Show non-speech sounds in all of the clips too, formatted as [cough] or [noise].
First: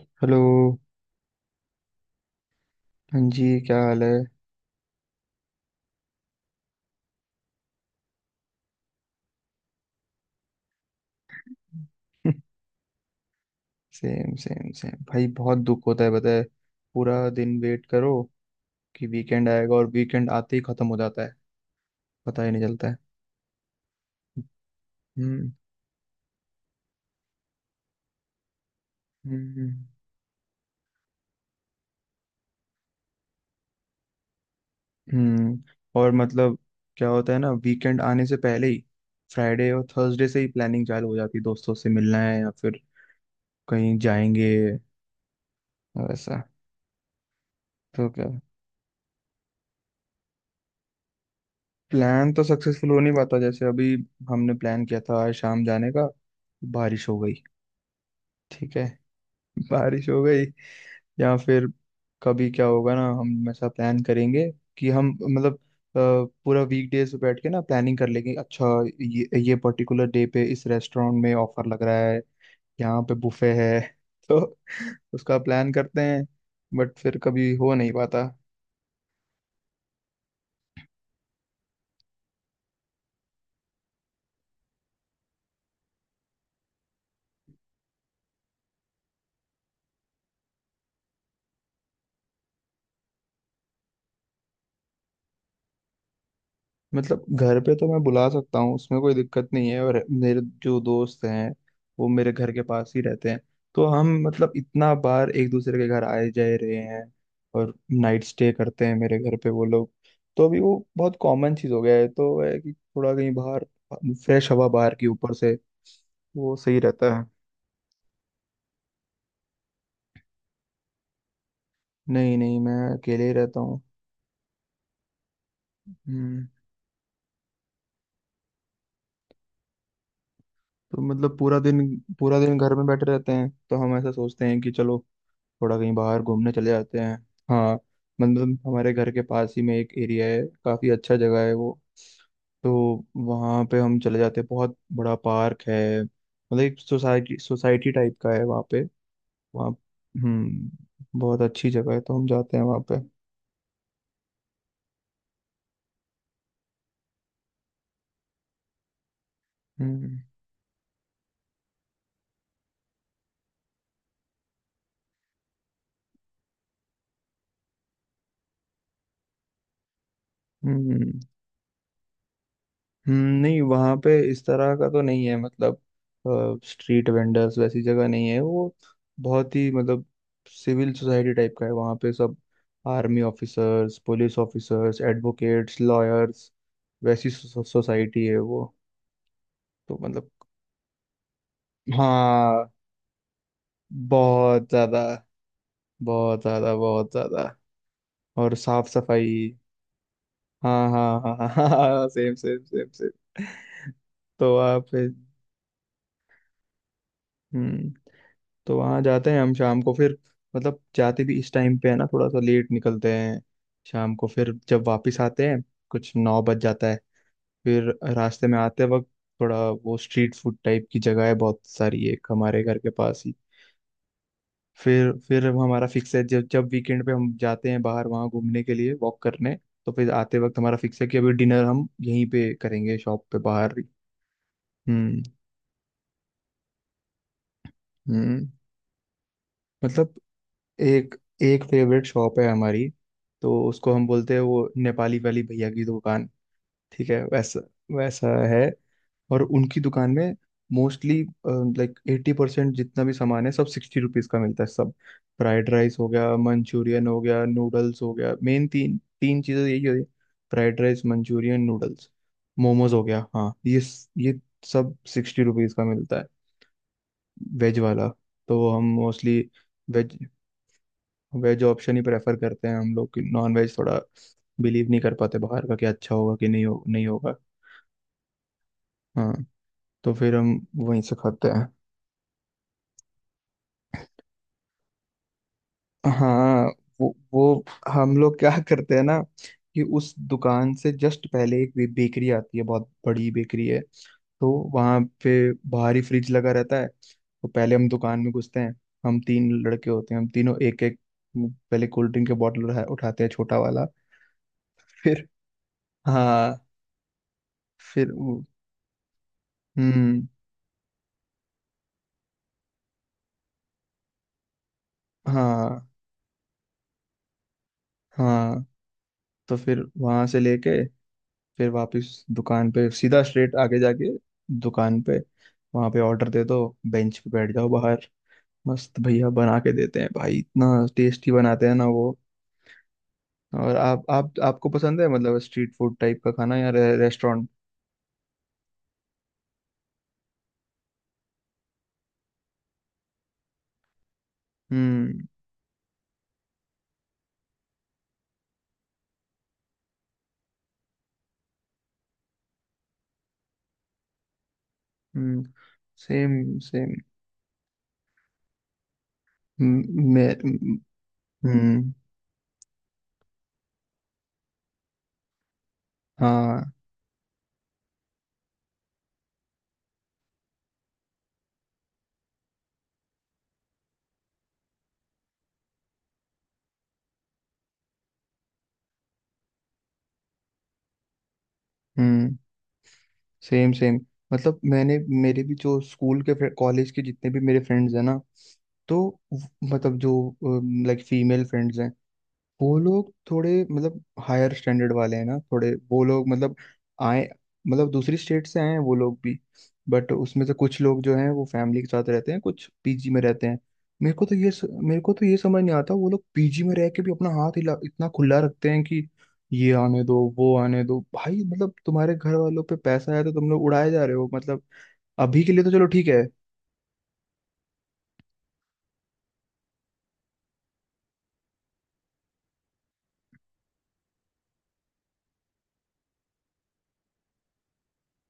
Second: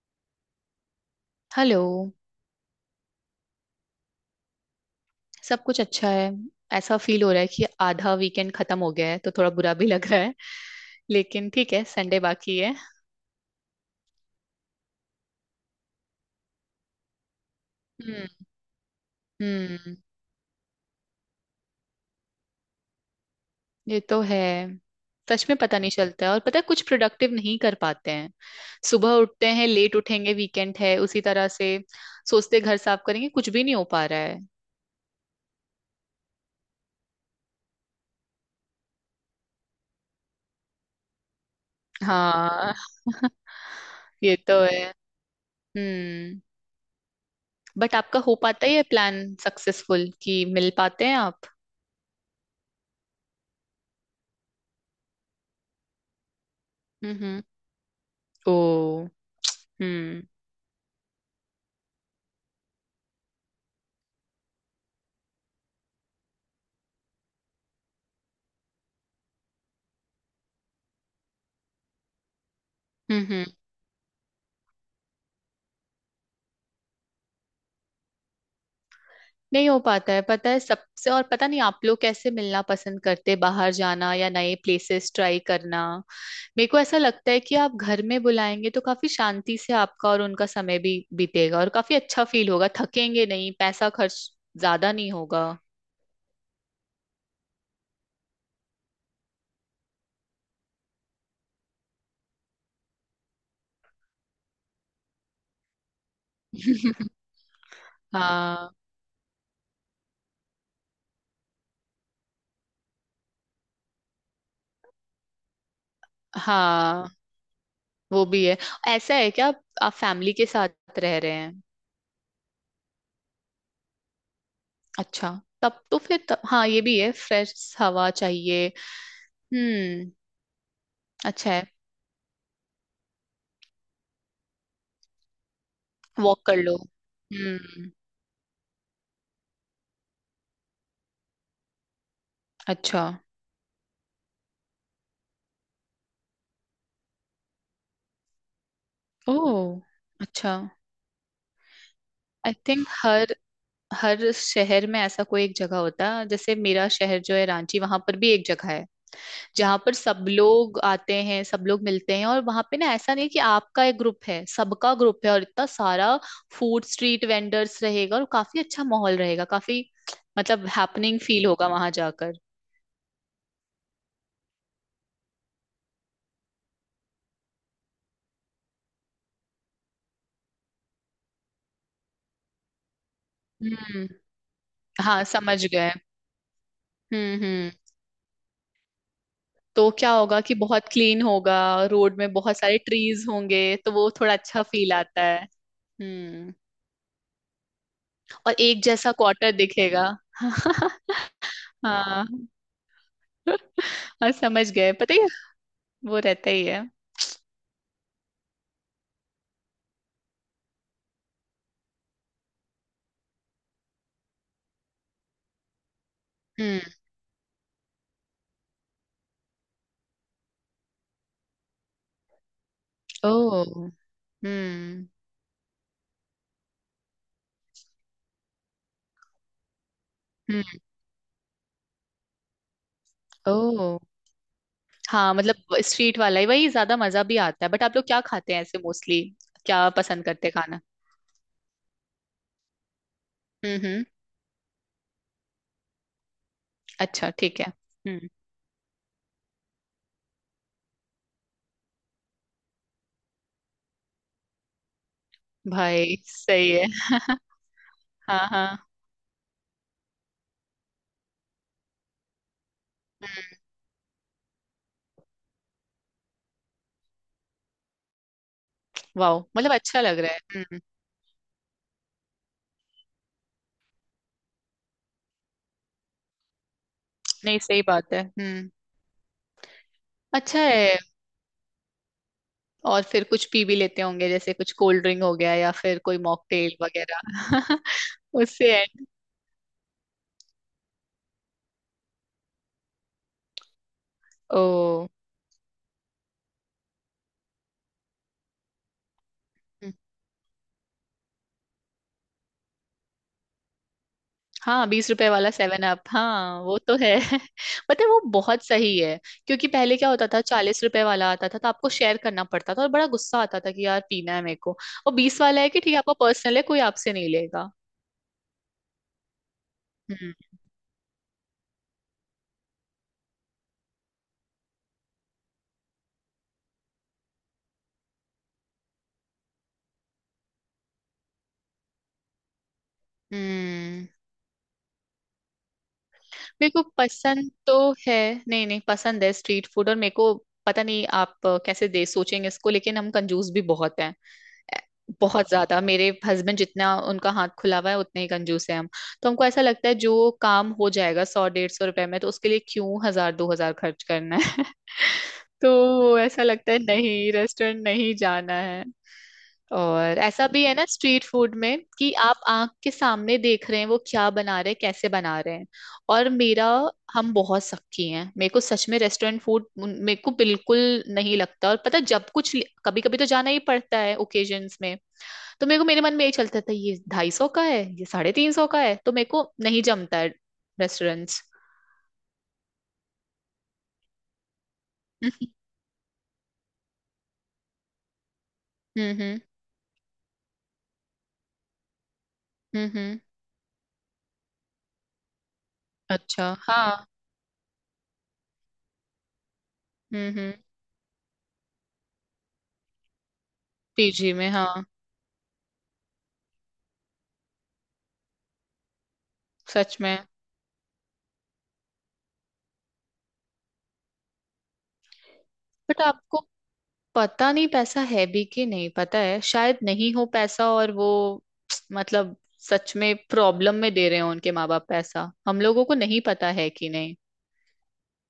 Hello. Hello. हाँ जी, क्या हाल है? सब कुछ अच्छा है। ऐसा फील हो रहा है कि आधा वीकेंड खत्म हो गया है तो थोड़ा बुरा भी लग रहा है। लेकिन ठीक है, संडे बाकी है। सेम सेम सेम भाई, बहुत दुख होता है, पता है। पूरा दिन वेट करो हम्म। कि वीकेंड आएगा, और हम्म। वीकेंड आते ही खत्म हो जाता है। पता ही नहीं चलता है। ये तो है। सच हम्म में पता नहीं चलता है, और पता है कुछ प्रोडक्टिव नहीं कर पाते हैं। सुबह उठते हैं, हम्म लेट उठेंगे, वीकेंड है उसी तरह से। सोचते घर साफ करेंगे, कुछ भी नहीं हो पा रहा है। हम्म और मतलब, क्या होता है ना, वीकेंड आने से पहले ही फ्राइडे और थर्सडे से ही प्लानिंग चालू हो जाती है, दोस्तों से मिलना है या हाँ। फिर [laughs] कहीं ये जाएंगे तो है। हम्म। वैसा। बट तो आपका क्या, हो पाता है ये प्लान सक्सेसफुल, कि मिल पाते हैं आप? प्लान तो सक्सेसफुल हो नहीं पाता। जैसे अभी हमने प्लान किया था आज शाम जाने का, बारिश हम्म। हो गई। हम्म। ओ। ठीक है, बारिश हो हम्म। गई। या फिर कभी क्या होगा ना, हम ऐसा प्लान करेंगे कि हम मतलब, अ, पूरा वीक डेज पे बैठ के ना प्लानिंग कर लेंगे। अच्छा, ये पर्टिकुलर डे पे इस रेस्टोरेंट में ऑफर लग रहा है, यहाँ पे हम्म। हम्म। बुफे है। [laughs] तो उसका प्लान करते हैं, बट फिर कभी हो नहीं पाता। नहीं हो पाता है, पता है सबसे। और पता नहीं आप लोग कैसे मिलना पसंद करते, बाहर जाना या नए प्लेसेस ट्राई करना। मेरे को ऐसा लगता है कि आप घर में बुलाएंगे तो काफी शांति से आपका और उनका समय भी बीतेगा और काफी अच्छा फील होगा, थकेंगे नहीं, पैसा खर्च ज्यादा नहीं होगा। मतलब घर पे तो मैं बुला सकता हूँ, उसमें कोई दिक्कत नहीं है। और मेरे जो दोस्त हैं, वो मेरे घर के पास ही रहते हैं। तो हम मतलब इतना बार एक दूसरे के घर आए जाए रहे हैं, और नाइट स्टे हाँ। करते हैं मेरे घर पे वो लोग। तो अभी वो बहुत कॉमन चीज़ हो गया है, तो है कि थोड़ा कहीं बाहर फ्रेश हवा बाहर की ऊपर से वो सही हाँ, रहता है। वो भी है। ऐसा है क्या, आप फैमिली के साथ रह रहे हैं? नहीं नहीं, मैं अकेले ही रहता हूँ। अच्छा। तब तो फिर तब, हम्म हाँ ये भी है, फ्रेश हवा चाहिए। हम्म। तो मतलब अच्छा पूरा है। दिन, पूरा दिन घर में बैठे रहते हैं, तो हम ऐसा सोचते हैं कि चलो थोड़ा कहीं बाहर वॉक घूमने कर चले लो। जाते हैं। हाँ, हम्म। मतलब हमारे घर के पास ही में एक एरिया है, काफ़ी अच्छा जगह है वो। तो अच्छा। वहाँ पे हम चले जाते हैं, बहुत बड़ा पार्क है। मतलब एक सोसाइटी सोसाइटी टाइप का है वहाँ पे। वहाँ ओह। अच्छा। बहुत अच्छी जगह है, तो हम आई जाते हैं वहाँ थिंक पे। हर हर शहर में ऐसा कोई एक जगह होता है, जैसे मेरा शहर जो है रांची, वहां पर भी एक जगह है जहां पर हम्म सब लोग आते हैं, सब लोग मिलते हैं, और वहां पे ना ऐसा नहीं है कि आपका एक ग्रुप है, सबका ग्रुप है, और इतना सारा फूड स्ट्रीट वेंडर्स रहेगा और काफी अच्छा माहौल रहेगा। काफी मतलब हैपनिंग हम्म फील होगा वहां जाकर। नहीं, वहाँ पे इस तरह का तो नहीं है। मतलब स्ट्रीट वेंडर्स वैसी जगह नहीं है वो। बहुत ही मतलब सिविल सोसाइटी टाइप का है वहाँ पे। सब आर्मी ऑफिसर्स, हम्म। पुलिस ऑफिसर्स, हाँ, समझ एडवोकेट्स, गए। लॉयर्स, वैसी हम्म। हम्म। सोसाइटी है वो। तो तो क्या मतलब होगा कि बहुत क्लीन होगा, रोड में बहुत हाँ, सारे ट्रीज होंगे, तो वो थोड़ा अच्छा बहुत फील ज्यादा, आता है। बहुत हम्म। ज्यादा बहुत ज्यादा। और और एक साफ जैसा सफाई। क्वार्टर दिखेगा। हाँ [laughs] हाँ हाँ [laughs] हाँ, हाँ। Same same same same. और तो समझ आप, गए, पता है, वो रहता ही है। हम्म तो वहां जाते हैं हम शाम को। फिर मतलब जाते भी इस टाइम पे है ना, थोड़ा सा लेट निकलते हैं। शाम को फिर जब वापस आते हैं, कुछ 9 बज हम्म। जाता है। फिर रास्ते में आते वक्त, थोड़ा वो स्ट्रीट फूड टाइप की जगह है बहुत सारी, एक हमारे घर के पास ओ। ही। हम्म। फिर हमारा फिक्स है, जब जब वीकेंड पे हम जाते हैं बाहर वहाँ घूमने के लिए, वॉक करने, तो फिर आते वक्त हम्म। हमारा फिक्स है कि अभी डिनर हम यहीं पे करेंगे, शॉप पे ओ। बाहर ही। हम्म हाँ, मतलब स्ट्रीट वाला ही, वही ज्यादा मजा भी आता है। बट आप लोग क्या हम्म खाते हैं ऐसे मोस्टली, क्या मतलब पसंद करते हैं खाना? एक, एक फेवरेट शॉप है हमारी। तो हम्म। उसको हम्म। हम बोलते हैं वो नेपाली वाली भैया की दुकान। ठीक है, अच्छा, वैसा ठीक है। हम्म। वैसा है। और उनकी दुकान में मोस्टली, लाइक 80% जितना भी सामान है सब 60 रुपीज का मिलता है। सब, फ्राइड राइस हो भाई गया, सही है। मंचूरियन हो गया, नूडल्स हो गया, हाँ मेन हाँ। तीन तीन चीज़ें यही होती है। Fried rice, manchurian, noodles, momos हो गया, हाँ, ये सब 60 रुपीज का मिलता है, वेज वाला। तो हम मोस्टली वाह, मतलब अच्छा वेज, लग रहा है। हम्म। वेज ऑप्शन ही प्रेफर करते हैं हम लोग। कि नॉन वेज थोड़ा बिलीव नहीं कर पाते बाहर का, कि अच्छा होगा कि नहीं, हो नहीं होगा। नहीं, सही बात है। हम्म। हाँ, तो फिर हम अच्छा है। वहीं से खाते हैं। और फिर कुछ पी भी लेते होंगे, जैसे कुछ कोल्ड ड्रिंक हो गया या फिर कोई हाँ, मॉकटेल वो वगैरह? हम लोग [laughs] क्या उससे है। करते हैं ना, कि उस दुकान से जस्ट पहले एक बेकरी आती है, बहुत बड़ी बेकरी है। तो वहाँ ओ। पे बाहर ही फ्रिज लगा रहता है, तो पहले हम दुकान में घुसते हैं। हम तीन लड़के हम्म। होते हैं, हम तीनों एक एक, पहले कोल्ड ड्रिंक के बॉटल उठाते हैं, छोटा वाला। हाँ, बीस फिर, रुपए वाला सेवन अप, हाँ, हाँ वो तो है। [laughs] पता है, फिर वो बहुत सही है। क्योंकि पहले क्या हम्म होता था, 40 रुपए वाला आता था तो आपको शेयर करना पड़ता था, और बड़ा गुस्सा आता था कि यार पीना है मेरे को। और 20 वाला है हाँ, कि ठीक है, आपका पर्सनल है, कोई आपसे नहीं लेगा। हाँ। तो फिर वहां से हम्म। लेके, फिर वापस दुकान पे सीधा स्ट्रेट आगे जाके, दुकान पे वहां पे ऑर्डर दे दो, बेंच पे बैठ जाओ बाहर। मस्त भैया बना के देते हैं भाई, इतना टेस्टी बनाते हैं ना वो। और आप हम्म। आप आपको पसंद है मतलब स्ट्रीट फूड टाइप का खाना या मेरे को रेस्टोरेंट? पसंद तो है। नहीं नहीं, पसंद है स्ट्रीट फूड। और मेरे को पता नहीं आप कैसे दे सोचेंगे इसको, लेकिन हम कंजूस भी बहुत हैं। ए- हम्म बहुत ज्यादा। मेरे हस्बैंड जितना उनका हाथ खुला हुआ है, उतने ही कंजूस है हम। तो हमको ऐसा लगता है जो काम हो जाएगा 100-150 रुपए में, तो उसके लिए क्यों 1000-2000 खर्च करना है। [laughs] हम्म तो ऐसा सेम लगता है, सेम। नहीं, रेस्टोरेंट नहीं जाना है। और मैं, ऐसा भी है ना स्ट्रीट फूड में हम्म कि आप आंख के सामने देख रहे हैं वो क्या बना रहे हैं, कैसे बना रहे हैं। और मेरा हाँ, हम बहुत सख्ती हैं, मेरे को सच में रेस्टोरेंट फूड मेरे को बिल्कुल नहीं लगता। और पता, जब कुछ, कभी कभी तो जाना ही पड़ता है ओकेजन्स में। तो मेरे मन में यही चलता था, ये 250 का है, ये 350 का है, तो मेरे को नहीं जमता है रेस्टोरेंट्स। हम्म सेम सेम। मतलब मैंने, मेरे भी जो स्कूल के, कॉलेज के जितने भी मेरे फ्रेंड्स हैं ना, तो हम्म। व- हम्म। मतलब जो लाइक फीमेल फ्रेंड्स हैं, वो हम्म। लोग थोड़े मतलब हायर स्टैंडर्ड वाले हैं ना, थोड़े वो लोग अच्छा मतलब हाँ। आए, मतलब दूसरी स्टेट से आए हैं वो लोग भी। बट हम्म। उसमें से कुछ लोग जो हैं वो फैमिली के साथ रहते हैं, कुछ पीजी में रहते हैं। पीजी में, हाँ। मेरे को तो ये समझ नहीं आता, वो लोग पीजी में रह के भी अपना हाथ हिला इतना खुला रखते हैं कि ये सच आने में। दो, वो आने दो। भाई मतलब तुम्हारे घर वालों पे पैसा आया तो तुम लोग उड़ाए जा रहे हो मतलब। अभी के लिए तो चलो बट ठीक है। आपको पता नहीं पैसा है भी कि नहीं, पता है, शायद नहीं हो पैसा और वो, [tsk] मतलब सच में प्रॉब्लम में दे रहे हो उनके माँ बाप, पैसा हम लोगों को नहीं पता है कि नहीं।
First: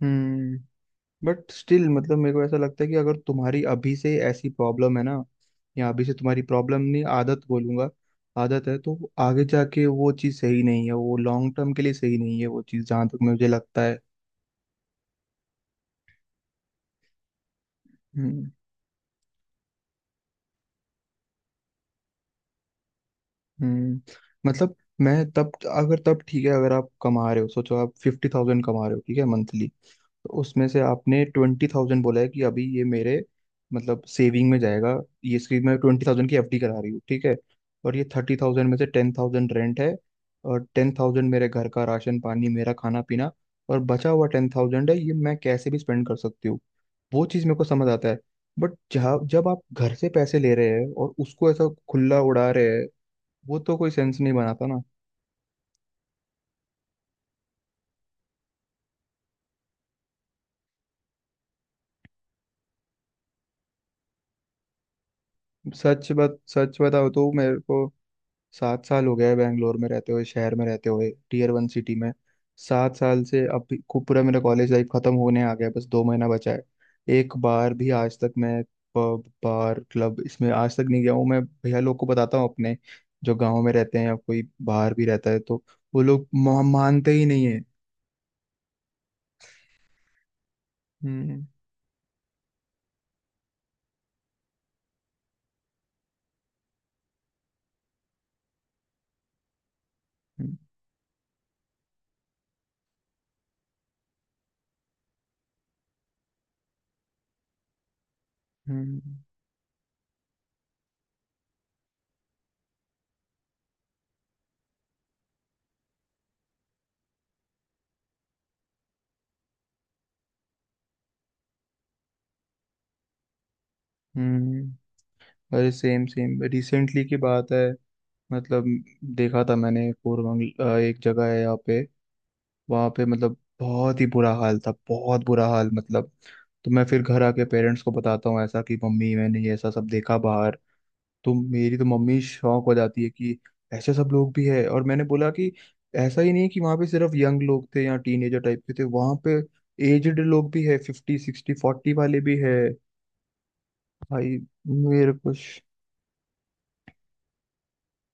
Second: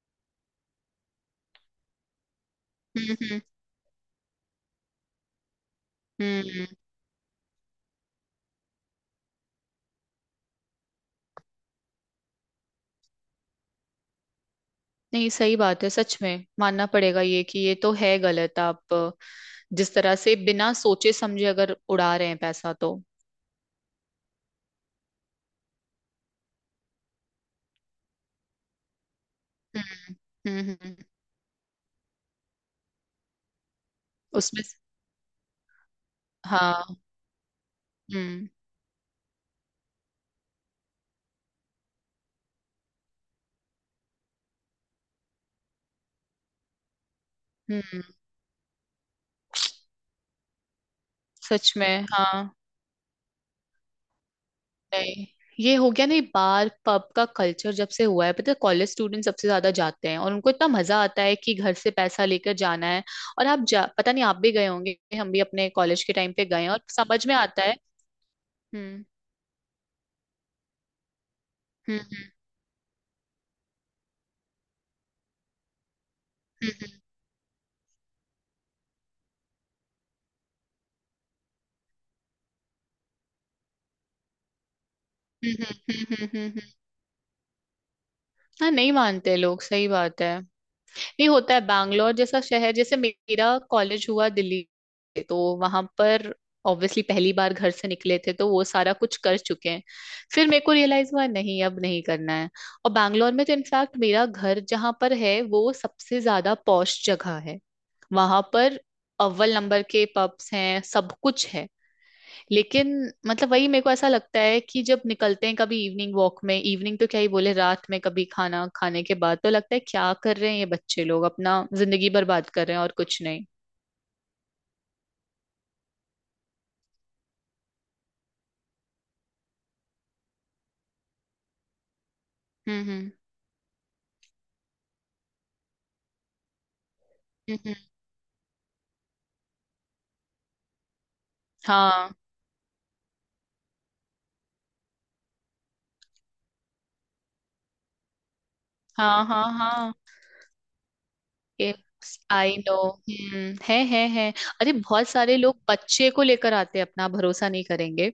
हम्म बट स्टिल, मतलब मेरे को ऐसा लगता है कि अगर हम्म। तुम्हारी अभी से ऐसी प्रॉब्लम है ना, या अभी से तुम्हारी हम्म। हम्म। प्रॉब्लम नहीं, आदत बोलूंगा, आदत है, तो आगे जाके वो चीज़ सही नहीं है। वो लॉन्ग टर्म के लिए सही नहीं है वो चीज़, जहाँ तक मुझे लगता है। नहीं, सही बात है, सच में मानना पड़ेगा ये कि ये तो है हम्म गलत। आप जिस तरह से बिना सोचे समझे अगर उड़ा रहे हैं पैसा, तो। हम्म मतलब मैं तब, अगर तब ठीक है, अगर आप कमा रहे हो सोचो आप 50,000 कमा रहे हो, ठीक है, मंथली। तो हम्म। उसमें हम्म। से हम्म। आपने 20,000 बोला है कि अभी ये मेरे मतलब सेविंग में उसमें स- जाएगा। ये इसकी मैं 20,000 की एफडी करा रही हूँ, हाँ। ठीक है। और ये थर्टी हम्म। थाउजेंड में से 10,000 रेंट है, और 10,000 मेरे घर का राशन पानी, मेरा खाना पीना, और बचा हुआ 10,000 है, ये मैं कैसे भी स्पेंड कर सकती हूँ, वो चीज़ मेरे को समझ हम्म। आता है। बट जहाँ जब आप घर से पैसे ले रहे हैं और उसको ऐसा सच में खुला उड़ा हाँ। रहे हैं, वो तो कोई सेंस नहीं बनाता ना। नहीं, ये हो गया नहीं, बार पब का कल्चर जब से हुआ है, पता है, कॉलेज स्टूडेंट सबसे ज्यादा जाते हैं, और उनको इतना मजा आता है कि घर से पैसा लेकर जाना है। और आप जा पता नहीं, आप भी गए होंगे, हम भी अपने कॉलेज सच के टाइम बात पे गए हैं, सच और बताओ समझ तो में मेरे आता को है। सात हम्म साल हो गया है बैंगलोर में रहते हुए, शहर में रहते हुए, टियर 1 सिटी में। हम्म 7 साल से खूब पूरा मेरा कॉलेज लाइफ खत्म होने आ गया है, बस 2 महीना बचा है। हम्म एक बार भी आज तक मैं पब, बार, क्लब इसमें आज तक नहीं गया हूँ। मैं भैया लोग को बताता हूँ अपने, जो गाँव में रहते हैं, या कोई बाहर भी रहता है, तो हम्म। वो हम्म। हम्म। हम्म। हम्म। हम्म। हम्म। लोग हम्म। हम्म। मानते ही नहीं है। हाँ, नहीं मानते लोग, सही बात है। ये हम्म होता है। बैंगलोर जैसा शहर, जैसे मेरा कॉलेज हुआ दिल्ली से, तो वहां पर ऑब्वियसली पहली बार घर से निकले थे तो वो सारा कुछ कर चुके हैं। फिर हम्म मेरे को रियलाइज हुआ, नहीं अब नहीं करना है। और बैंगलोर में तो इनफैक्ट मेरा घर जहां पर है, वो सबसे ज्यादा पॉश जगह है, वहां पर हम्म अव्वल नंबर के पब्स हैं, सब कुछ है। लेकिन मतलब वही मेरे को ऐसा लगता है कि जब निकलते हैं कभी इवनिंग वॉक में, इवनिंग तो क्या ही बोले, रात में कभी खाना खाने के बाद, तो लगता है क्या कर रहे हैं ये बच्चे लोग, अपना जिंदगी बर्बाद कर रहे हैं और कुछ नहीं। हम्म। अरे सेम सेम, रिसेंटली की बात है, मतलब देखा था मैंने, कोरबंग एक जगह है यहाँ पे। हम्म। वहां पे हम्म। मतलब बहुत ही बुरा हाल था, बहुत बुरा हाल मतलब। तो मैं फिर घर आके हम्म, पेरेंट्स को बताता हूँ ऐसा कि मम्मी मैंने ये ऐसा सब देखा बाहर। तो मेरी तो हाँ मम्मी शॉक हो जाती है कि ऐसे सब लोग भी है। और मैंने बोला कि ऐसा ही नहीं कि वहां पे सिर्फ यंग लोग थे या टीनेजर टाइप के थे। वहां हाँ पे हाँ हाँ। एजड लोग भी है, 50, 60, 40 वाले भी है आई नो। हम्म, है है। भाई। अरे बहुत मेरे को, सारे लोग बच्चे को लेकर आते हैं, अपना भरोसा नहीं करेंगे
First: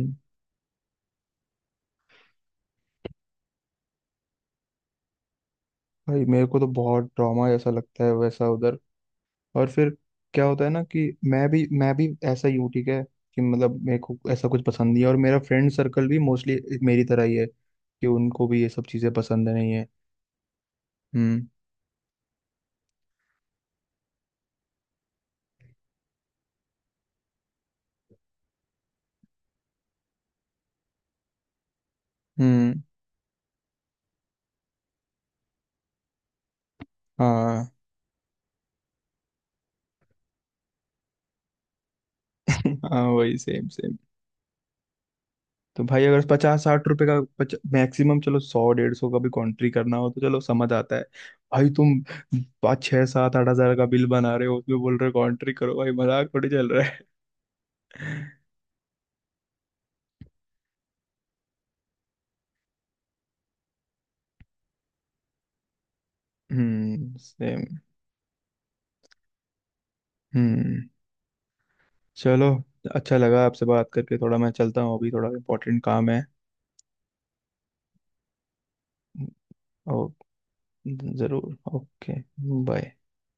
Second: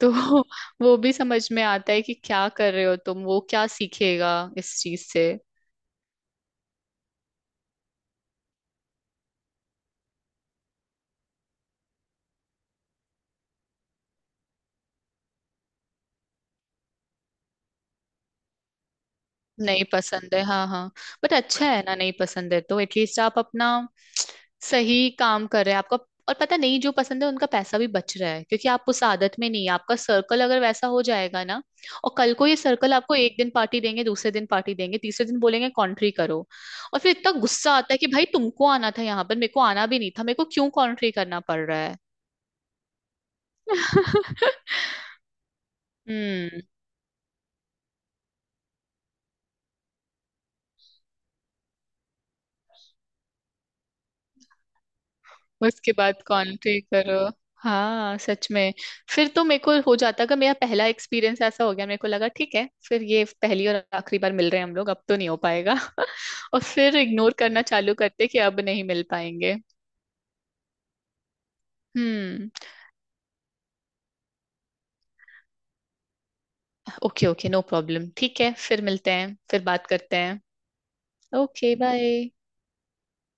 तो। [laughs] वो भी समझ में आता है कि क्या कर रहे हो तुम, वो क्या सीखेगा इस चीज से। भाई मेरे को तो बहुत ड्रामा ऐसा लगता है वैसा उधर। और फिर क्या होता है ना, कि मैं भी ऐसा ही हूँ ठीक है। कि मतलब मेरे को ऐसा कुछ पसंद नहीं है, और मेरा फ्रेंड सर्कल भी मोस्टली मेरी तरह ही है, कि उनको भी ये सब चीज़ें पसंद नहीं नहीं है। पसंद है, हाँ हाँ। बट हम्म अच्छा है ना, नहीं पसंद है तो एटलीस्ट आप अपना सही काम कर रहे हैं आपका। और पता नहीं जो पसंद है उनका, पैसा भी बच रहा है क्योंकि आप उस आदत में नहीं है। आपका सर्कल अगर वैसा हो जाएगा ना, और कल को ये हम्म सर्कल आपको एक दिन पार्टी देंगे, दूसरे दिन पार्टी देंगे, तीसरे दिन बोलेंगे कॉन्ट्री करो। और फिर इतना हाँ गुस्सा आता है कि भाई तुमको आना था यहाँ पर, मेरे को आना भी नहीं था, मेरे को क्यों कॉन्ट्री करना पड़ रहा है। [laughs] हाँ वही सेम सेम। [laughs] तो भाई, अगर हम्म, 50, 60 रुपए का मैक्सिमम चलो 100, 150 का भी कॉन्ट्री करना हो तो चलो समझ आता है। भाई तुम 5, 6, 7, 8 हजार का बिल बना रहे हो, उसमें बोल रहे हो कॉन्ट्री करो, भाई उसके बाद मजाक थोड़ी चल कॉन्ट्री रहा करो। हाँ है? [laughs] सच में। फिर तो मेरे को हो जाता कि मेरा पहला एक्सपीरियंस ऐसा हो गया, मेरे को लगा ठीक है, फिर ये पहली और आखिरी बार मिल रहे हैं हम लोग, अब तो नहीं हो पाएगा। [laughs] और फिर इग्नोर करना सेम चालू करते कि अब नहीं मिल पाएंगे। हम्म चलो, हम्म। अच्छा लगा आपसे बात करके। थोड़ा मैं चलता हूँ अभी, थोड़ा इम्पोर्टेंट काम है। ओके ओके, नो प्रॉब्लम, ठीक है, फिर मिलते हैं, फिर बात ओ, करते हैं। जरूर, ओके बाय। Okay, bye.